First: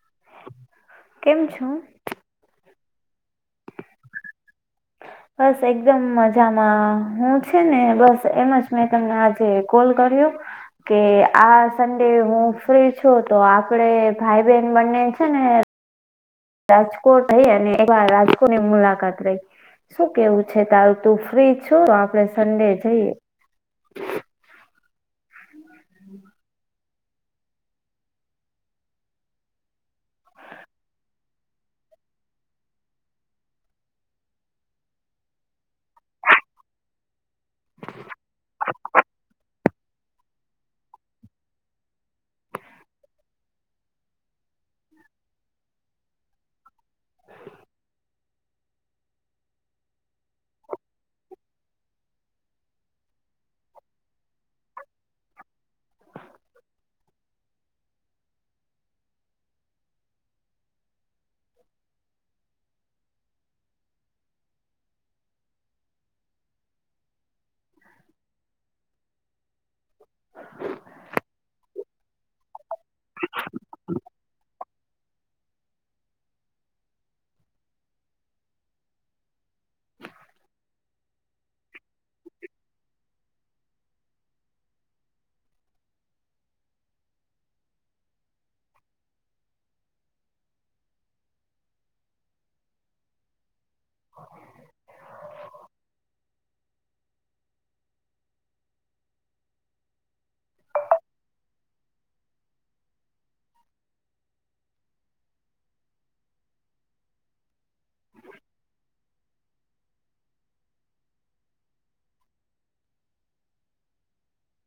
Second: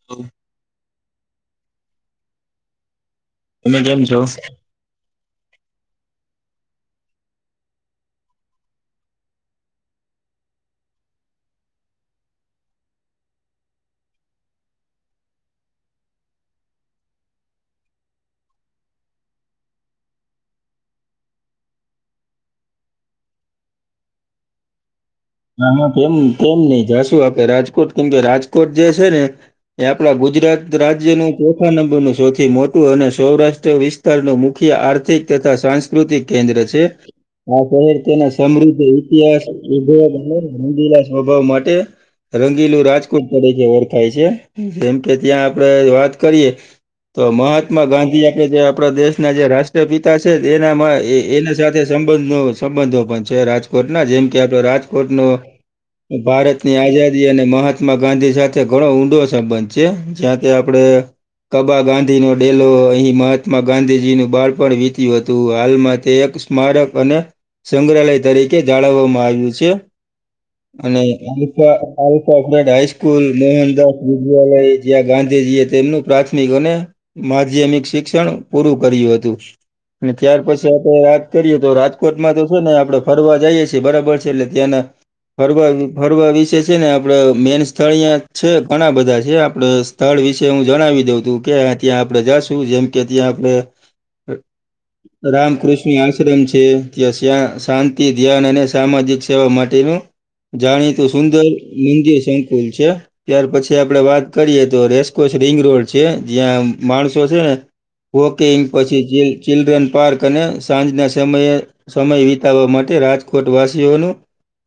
[unintelligible] કેમ છો? તમે કેમ છો? બસ એકદમ મજામાં, હું છે ને બસ એમ જ મેં તમને આજે કોલ કર્યો. કે આ સન્ડે હું ફ્રી છું તો આપણે ભાઈ-બહેન બંને છે ને રાજકોટ ગઈ અને એકવાર રાજકોટની મુલાકાત લઇ. શું કેવું છે તારું, તું ફ્રી છું તો આપણે સન્ડે જઈએ? [inaudible] હા, હા કેમ કેમ નહી જાશું આપડે રાજકોટ કેમ કે રાજકોટ જે છે ને એ આપણા ગુજરાત રાજ્યનું ચોથા નંબરનું સૌથી મોટું અને સૌરાષ્ટ્ર વિસ્ત તારનું મુખ્ય આર્થિક તથા સાંસ્કૃતિક કેન્દ્ર છે. આ શહેર તેના સમૃદ્ધ ઇતિહાસ ઉદભવ અને રંગીલા સ્વભાવ માટે રંગીલું રાજકોટ તરીકે ઓળખાય છે જેમ કે ત્યાં આપણે વાત કરીએ તો મહાત્મા ગાંધી આપણે જે આપણા દેશના જે રાષ્ટ્રપિતા છે એના મા એ એના સાથે સંબંધો સંબંધો પણ છે રાજકોટના જેમ કે આપણે રાજકોટ નો ભારતની આઝાદી અને મહાત્મા ગાંધી સાથે ઘણો ઊંડો સંબંધ છે. ત્યાંથી આપડે કબા ગાંધીનો ડેલો અહીં મહાત્મા ગાંધીજીનું બાળપણ વીત્યું હતું. હાલમાં તે એક સ્મારક અને સંગ્રહાલય તરીકે જાળવવામાં આવ્યું છે. અને alpha alpha grade high school Mohandas વિદ્યાલય જ્યાં ગાંધીજી એ તેમનું પ્રાથમિક અને માધ્યમિક શિક્ષણ પૂરું કર્યું હતું. અને ત્યાર પછી આપણે વાત કરીએ તો રાજકોટમાં તો છે, ને આપણે ફરવા જાઈએ છીએ બરાબર છે, એટલે ત્યાંના [unintelligible] ફરવા ફરવા વિશે છે ને આપણે મેન સ્થળ અહીંયા છે, ઘણા બધા છે આપણે સ્થળ વિશે હું જણાવી દઉં તું કે ત્યાં આપણે જાશું જેમ કે ત્યાં આપણે રામકૃષ્ણ આશ્રમ છ છે. ત્યા શ્યા શાંતિ ધ્યાન અને સામાજિક સેવા માટેનું જાણીતો સુંદર મંદિર સંકુલ છે. ત્યાર પછી આપડે વાત કરીએ તો રેસકોસ રિંગ રોડ છે જ્યાં માણસો છે, ને વોકેંગ પછી ગીલ ચિલ્ડ્રન પાર્ક અને સાંજના સમયે સમય વિતાવવા માટે રાજકોટ વાસીઓનું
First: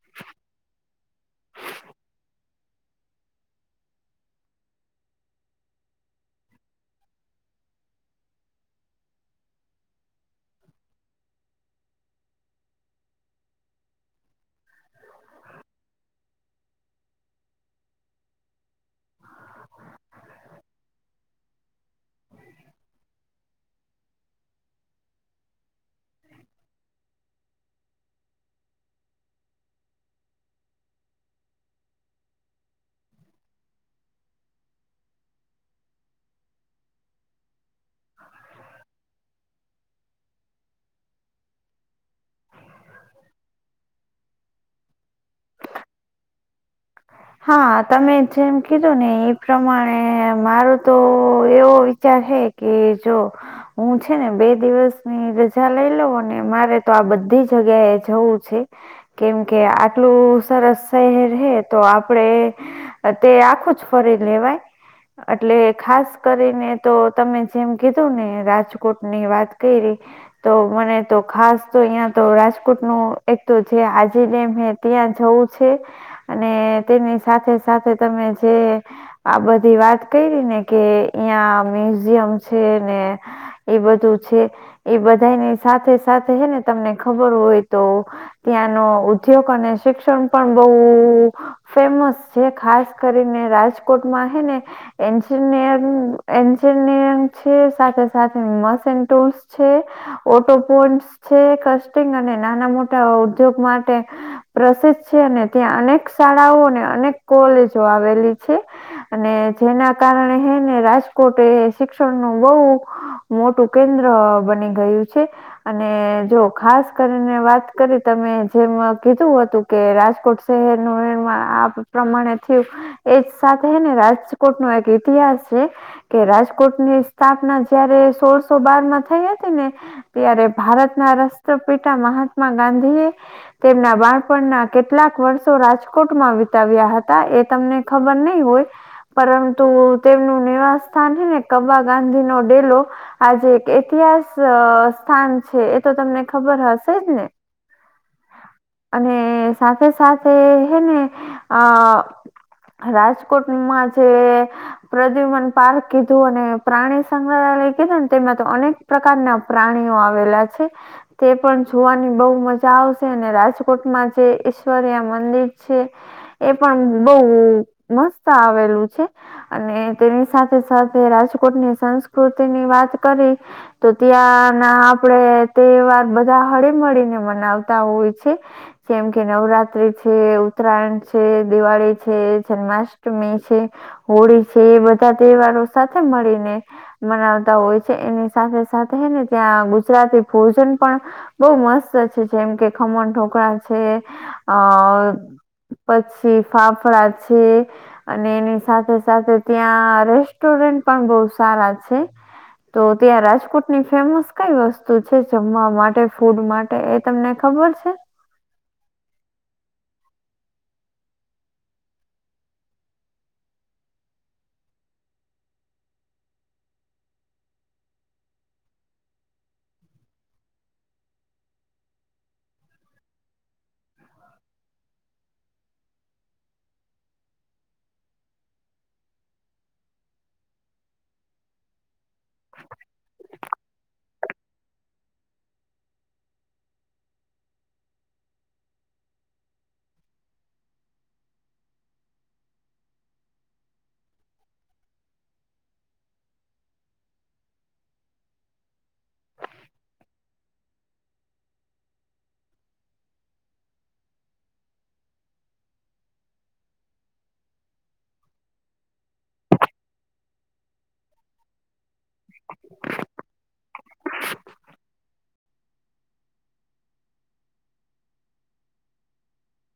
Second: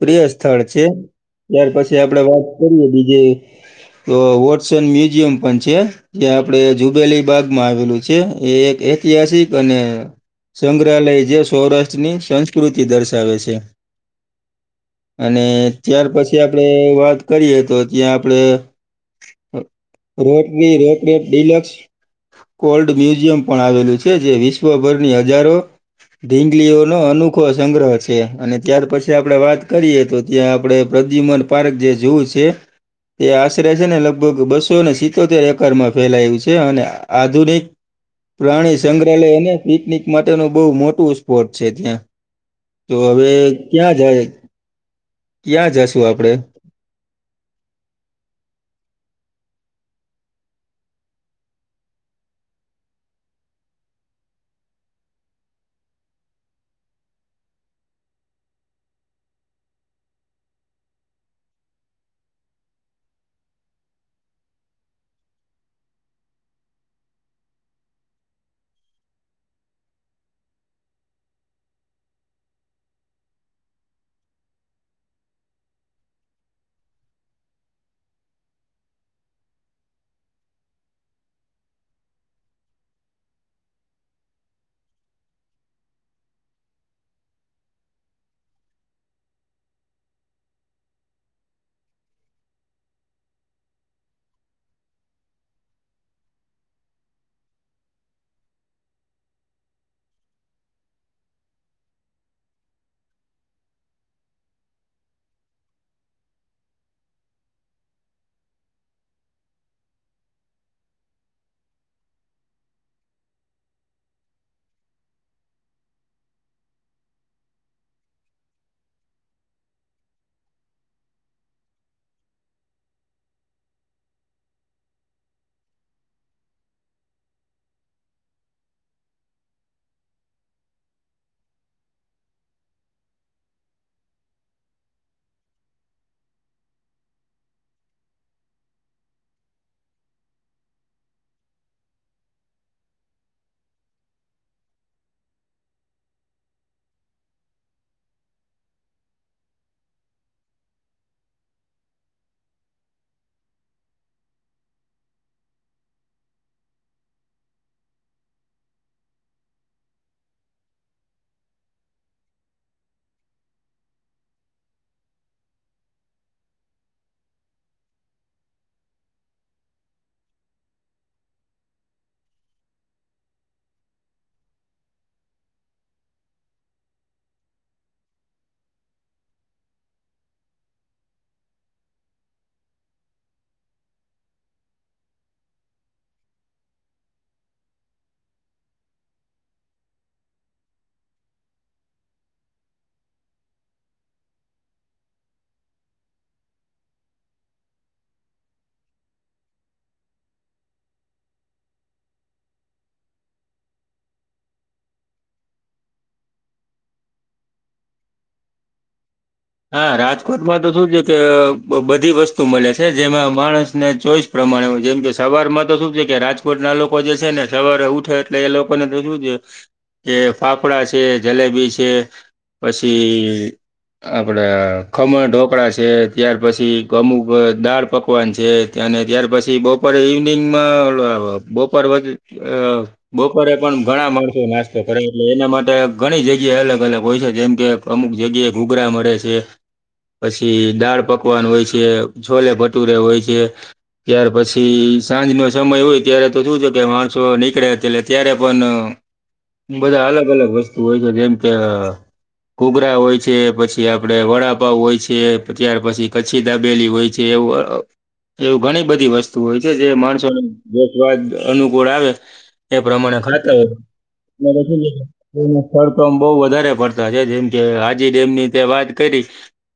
પ્રિય સ્થળ છે ત્યાર પછી આપડે વાત કરીએ બીજે તેઓ વોટસન મ્યુઝિયમ પણ છે. જે આપડે જુબેલી બાાગ માં આવેલું છે એ એક ઐતિહાસિક અને સંગ્રહાલય જે સૌરાષ્ટ્રની સંસ્કૃતિ દર્શાવે છે. અને ત્યાર પછી આપડે વાત કરીએ તો ત્યાં આપડે રોટની રોકટ ડિલક્સ. કોલ્ડ મ્યુઝિયમ પણ આવેલું છે જે વિશ્વભરની હજારો ઢીંગલીઓ નો અનોખો સંગ્રહ છે અને ત્યાર પછ ત્યાં આપડે વાત કરીએ તો ત્યાં આપણે પ્રદ્યુમન પાર્ક જે જોવું છે. તે આશરે છે ને લગભગ બસોને સિત્તોતેર એકર માં ફેલાયું છે અને આધુનિક પ્રાણી સંગ્રહાલય અને પિકનિક માટેનું બહુ મોટું સ્પોટ છે ત્યાં. તો હવે ક્યાં જાય ક્યાં જશુ આપડે. હા તમે જેમ કીધું ને એ પ્રમાણે મારો તો એવો વિચાર હે કે જો હું છે ને બે દિવસની રજા લઈ લઉ ને મારે તો આ બધી જગ્યાએ જવું છે. કેમ કે આટલું સરસ શહેર હે તો આપ પડે હ તે આખું જ ફરી લેવાય. અટલે ખાસ કરીને તો તમે જેમ કીધું ને રાજકોટ ની વાત કરી તો મને તો ખાસ તો અહિયાં તો રાજકોટ નું એક તો જે આજી ડેમ હે ત્યાં જવું છે અને તેની સાથે સાથે તમે જે આ બધી વાત કરી ને કે અહીંયા મ્યુઝિયમ છે ને એ બધું છે એ બધાની સાથે સાથે હે ને તમને ખબર હોય તો ત્યાંનો ઉદ્યોગ અને શિક્ષણ પણ બઉ ફેમસ છે. ખાસ કરીને રાજકોટમાં હ ને એન્જિનિયરંગ એન્જિનિયરિંગ છે, સાથે સાથે મશીન ટૂલ છે, ઓટો પોન્ટ છે, કસ્ટિંગ અને નાના મોટા ઉદ્યોગ માટે પ્રસિદ્ધ છે. અને ત્યાં અનેક શાળાઓ અને અનેક કોલેજો આવેલી છે. અને જેના કારણે હેને રાજકોટ શિક્ષણનું બહુ મોટું કેન્દ્ર બની ગયું છે. અને જો ખાસ કરીને વાત કરી તમે જેમ કીધું હતું કે રાજકોટ શહેરનું ને આ પ્રમાણે થયું એજ સાથે ને રાજકોટ નો એક ઇતિહાસ છે. કે રાજકોટની સ્થાપના જયારે સોળસો બારમાં થઈ હતી ને. ત્યારે ભારતના રાષ્ટ્રપિતા મહાત્મા ગાંધી એ તેમના બાળપણના કેટલાક વર્ષો રાજ કોટમાં વિતાવ્યા હતા. એ તમને ખબર નહીં હોય. પરંતુ તેમનું નિવાસ સ્થાન હે ને કબા ગાંધી નો ડેલો આજે એક ઇતિહાસ સ્થાન છે. એતો તમને ખબર હશે જ ને? અને સાથે સાથે હે ને અ રાજકોટ માં જે પ્રદ્યુમન પાર્ક કીધું અને પ્રાણી સંગ્રહાલય કીધું ને તેમાં તો અનેક પ્રકારના પ્રાણીઓ આવેલા છે. તે પણ જોવાની બહુ મજા આવશે, અને રાજકોટમાં જે ઈશ્વર્યા મંદિર છે, એ પણ બહુ મસ્ત આવેલું છે. અને તેની સાથે સાથે રાજકોટની સંસ્કૃતિની વાત કરી. તો ત્યાંના આપડે તહેવાર બધા હળીમળીને મનાવતા હોય છે. જેમ કે નવરાત્રી છે. ઉત્તરાયણ છે, દિવાળી છે, જન્માષ્ટમી છે. હોળી છે એ બધા તહેવારો સાથે મળીને મનાવતા હોય છે. એની સાથે સાથે હેને ત્યાં ગુજરાતી ભોજન પણ બહુ મસ્ત છે. જેમ કે ખમણ ઢોકળા છે, અ પછી ફાફડા છે. અને એની સાથે સાથે ત્યાં રેસ્ટોરન્ટ પણ બહુ સારા છે. તો ત્યાં રાજકોટની ફેમસ કઈ વસ્તુ છે, જમવા માટે ફૂડ માટ ટે એ તમને ખબર છે? હા રાજકોટમાં તો શું છે કે બધી વસ્તુ મળે છે, જેમાં માણસને ચોઈસ પ્રમાણે હોય. જેમ કે સવારમાં તો શું છે કે રાજકોટના લોકો જે છે ને સવારે ઉઠે એટલે એ લોકોને તો શું છે. એ ફાફડા છે, જલેબી છે. પછી આપડે ખમણ ઢોકળા છે, ત્યાર પછી અમુક દાળ પકવાન છે. અને ત્યાર પછી બપોરે ઇવનિંગમાં બપોર વે બપોરે પણ ઘણા માણસો નાસ્તો કરે. એટલે એના માટે ઘણી જગ્યાએ અલગ અલગ હોય છે જેમ કે અમુક જગ્યાએ ઘૂઘરા મળે છે. પછી દાળ પકવાન હોય છે, છોલે ભટુરે હોય છે. ત્યાર પછી સાંજ નો સમય હોય ત્યારે તો શું છે કે માણસો નીકળ્યા એટલે ત્યારે પણ બધા અલગ અલગ વસ્તુ હોય છે. જેમ કે ઘૂઘરા હોય. છે, પછી આપડે વડાપાવ હોય છે, ત્યાર પછી કચ્છી દાબેલી હોય છે, એવું એવું ઘણી બધી વસ્તુ હોય છે. જે માણસોને જે સ્વાદ અનુકૂળ આવે એ પ્રમાણે ખાતા હોય. [inaudible] એ સ્થળ તો આમ બહ વધારે પડતા છે. જેમ કે હાજી ડેમની તે વાત કરી.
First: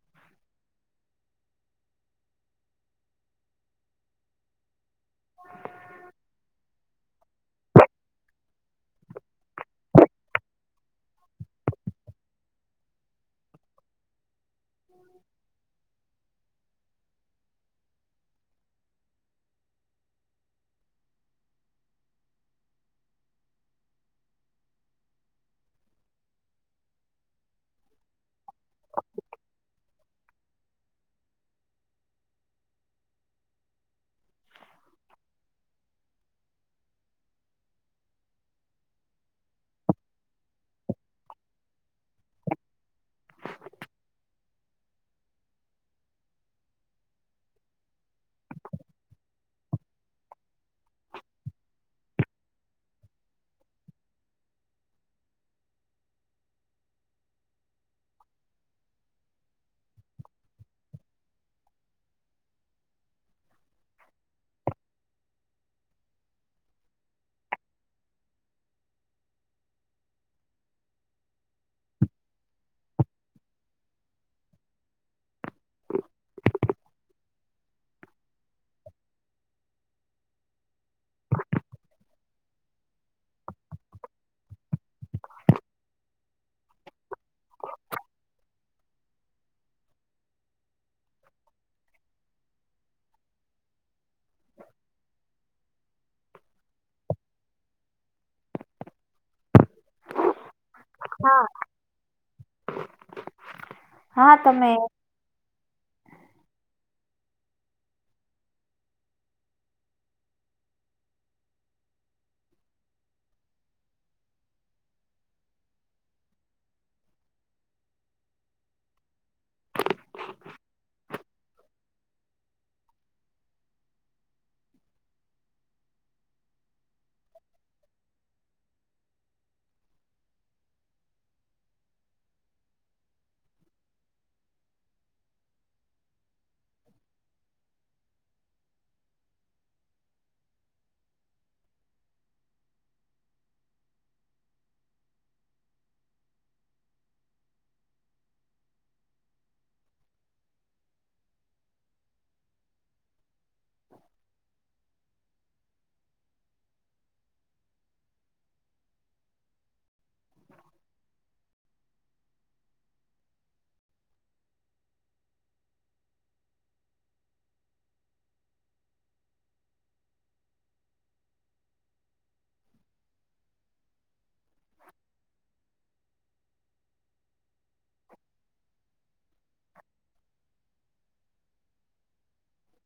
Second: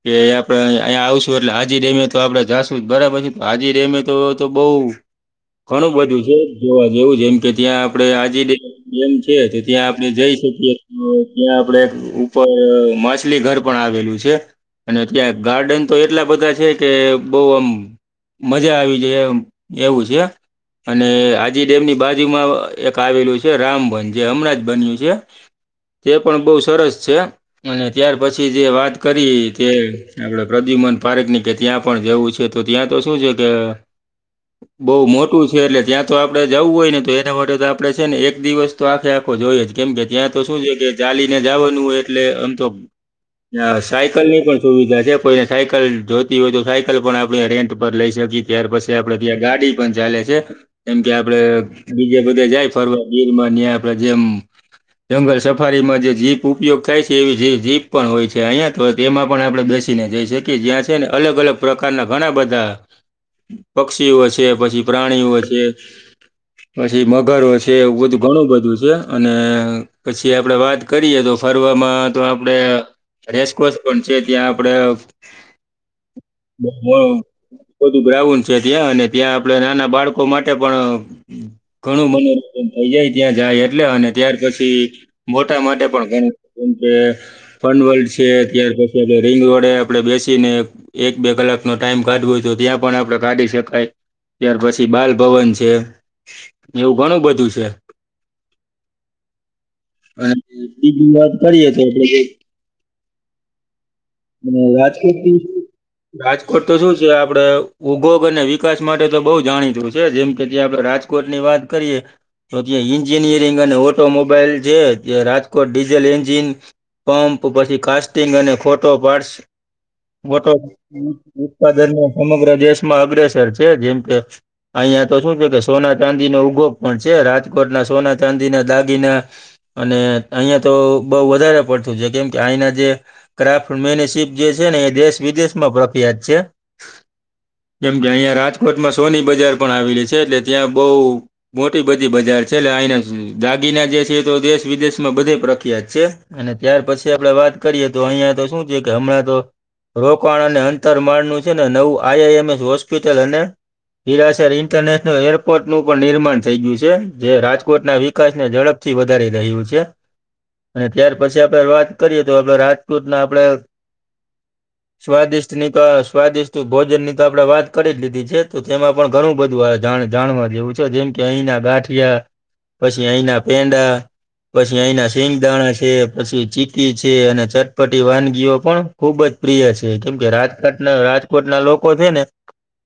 કે આપડે અહીંયા આવશું એટલે હાજી ડેમે તો આપડે જાશું જ બરાબર છે. હાજી ડેમે તો તો બહુ ઘણું બધું છે જોવા જેવું. જેમ કે ત્યાં આપડે હાજી ડે ડેમ છે તો ત્યાં આપણે જઈ શકીએ ત્યાં આપડે ઉપર મા છલી ઘર પણ આવેલું છે. અને ત્યાં ગાર્ડન તો એટલા બધા છે કે બહુ આમ મજા આવી જાય એમ એવું છે. અને આજી ડેમની બાજુમાં એક આવેલું છે રામબન. જે હમણાં જ બન્યું છે. તે પણ બહુ સરસ છે. અને ત્યાર પછી જે વાત કરી તે આપણે પ્રદ્યુમન પારકની કે ત્યાં પણ જવું છે. તો ત્યાં તો શું છે કે બહુ મોટું છે. એટલે ત્યાં તો આપડે જવું હોય ને તો એના માટે તો આપડે છે ને એક દિવસ તો આખેઆ ખો જોય જ કેમ કે ત્યાં તો શું છે કે ચાલીને જવાનું હોય એટલે આમ તો નયા સાયકલ ની પણ સુવિધા છે કોઈને સાયકલ જોતી હોય તો સાયકલ પણ આપણે રેન્ટ ઉપર લઈ શકી. ત્યાર પછી આપડે ત્યાં ગાડી પણ ચાલે છે. એમ કે આપડે બીજે બધે જાય ફરવા ગીરમાં આપડે જેમ જંગલ સફારીમાં જે જીપ ઉપયોગ થાય છે એવી જીપ પણ હોય છે. અહીંયા તો તેમાં પણ આપણે બેસીને જઈ શકીએ. જ્યાં છે ને અલગ અલગ પ્રકારના ઘણા બધા પક્ષીઓ છે, પછી પ્રાણીઓ છે. પછી મગરો છે, એવું બધું ઘણું બધું છે. અને પછી આપણે વાત કરીએ તો ફરવામાં તો આપડે રેસકોસ પણ છે. ત્યાં આપડે બ હહ. બધું ગ્રાઉન્ડ છે ત્યાં અને ત્યાં આપડે નાના બાળકો માટે પણ ઘણું મનોરંજન થઇ જાય ત્યાં જાય એટલે અને ત્યાર પછી મોટા માટે પણ ઘણી જેમ કે ફન વલ્ડ છે, ત્યાર પછી રિંગ રોડે આપડે બેસીને એક બે કલાકનો ટાઈમ કાઢવો હોય તો ત્યાં પણ આપણે કાઢી શકાય. ત્યાર પછી બાલભવન છે. એવું ઘણું બધું છે. અને બીજી વાત હા કરીએ તો આપણે હા અને તમે રાજકીટથી શું રાજકોટ તો શું છે આપડે ઉગોગ અને વિકાસ માટે તો બહુ જાણીતું છે. જેમ કે ત્યાં આપડે રાજ કોર્ટની વાત કરીએ. તો ત્યાં એન્જિનિયરિંગ અને ઓટોમોબાઈલ છે ત રાજકોટ ડીઝલ એન્જિન પંપ પછી કાસ્ટિંગ અને ફોટો પારસ. ફોટો તો ઉત્પાદન સમગ્ર દેશમાં અગ્રેસર છે. જેમ કે અહિયાં તો શું છે કે સોના ચાંદીનો ઉગો પણ છે. રાજકોટના સોના ચાંદીના દાગીના અને અહિયાં તો બહુ વધારે પડતું છે. કેમ કે અહીંના જે ક્રાફ્ટ મેન શીપ જે છે ને એ દેશ વિદેશમાં પ્રખ્યાત છે. જેમ કે અહિયાં રાજકોટમાં સોની બજાર પણ આવેલી છે એટલે ત્યાં બહુ મોટી બધી બજાર છે. એટલે અહીના દાગીના જે છે એ તો દેશ વિદેશમાં બધે પ્રખ્યાત છે. અને ત્યાર પછી આપડે વાત કરીએ તો અહિયાં તો શું છે કે હમણાં તો રોકાણ અને અંતર માળનું છે ને નવું આઈઆઈ એમ એસ હોસ્પિટલ અને હિરાસર ઇન્ટરનેટ એરપોર્ટ નું પણ નિર્માણ થઈ ગયું છે. જે રાજકોટના વિકાસ ને ઝડપથી વધારી રહ્યું છે. અને ત્યાર પછી આપણે વાત કરીએ તો આપણે રાજપૂતના આપણે સ્વાદિષ્ટ ની તો સ્વાદિષ્ટ ભોજનની તો આપડે વાત કરી લીધી છે તો તેમાં પણ ઘણું બધું આ જાણવા જેવું છે. જેમ કે અહીંના ગાંઠિયા પછી અહીના પેંડા, પછી અહીના સિંગદાણા છે, પછી ચી ચકી છે અને ચટપટી વાનગીઓ પણ ખુબ જ પ્રિય છે. કેમ કે રાજઘાટના રાજ કોટ ના લોકો છે ને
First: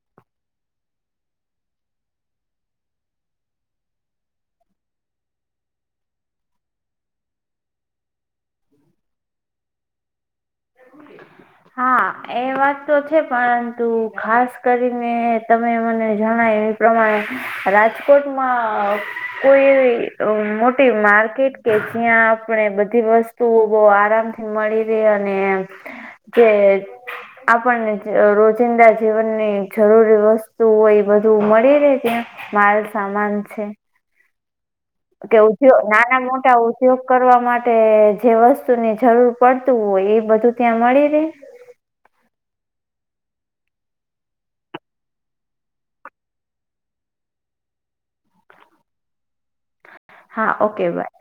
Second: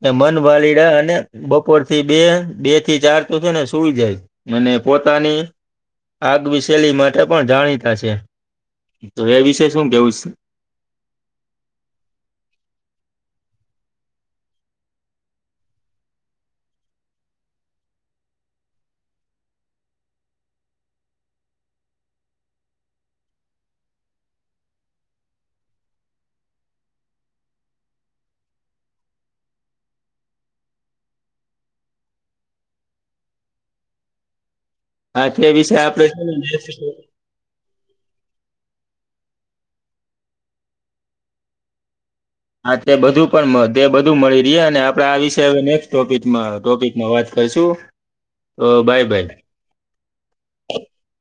એ મન ભલીડા અને બપોર થી બે બે થી ચાર તો છે ને સુઈ જાય. અને પોતાની આગ વિસેલી માટે પણ જાણીતા છે. તો એ વશે શું કેવું સ. હા એ વાત તો છે પરંતુ ખાસ કરીને તમે મને જણાય પ્રમાણે રાજકોટમાં કોઈ એવી મોટી માર્કેટ કે જ્યાં આપણે બધી વસ્તુઓ બહુ આરામથી મળી રે અને કે આપણને રોજિંદા જીવનની જરૂરી વસ્તુ હોય બધું મળી રે ત્યાં. માલ સામાન છે હા કે તે વિશે ઉદ્યો આપડે છે નાના ને મોટા ઉદ્યોગ કરવા માટે ટે જે વસ્તુની જરૂર પડતું હોય એ બધું ત્યાં મળી રહેે. હા તે બધું પણ મ તે બધું મળી રયે અને આપડે આ વિશે હવે નેક્સ્ટ ટોપિકમા ટોપિક મા વાત કરશું તો બાય બાય. હા ઓકે બાય.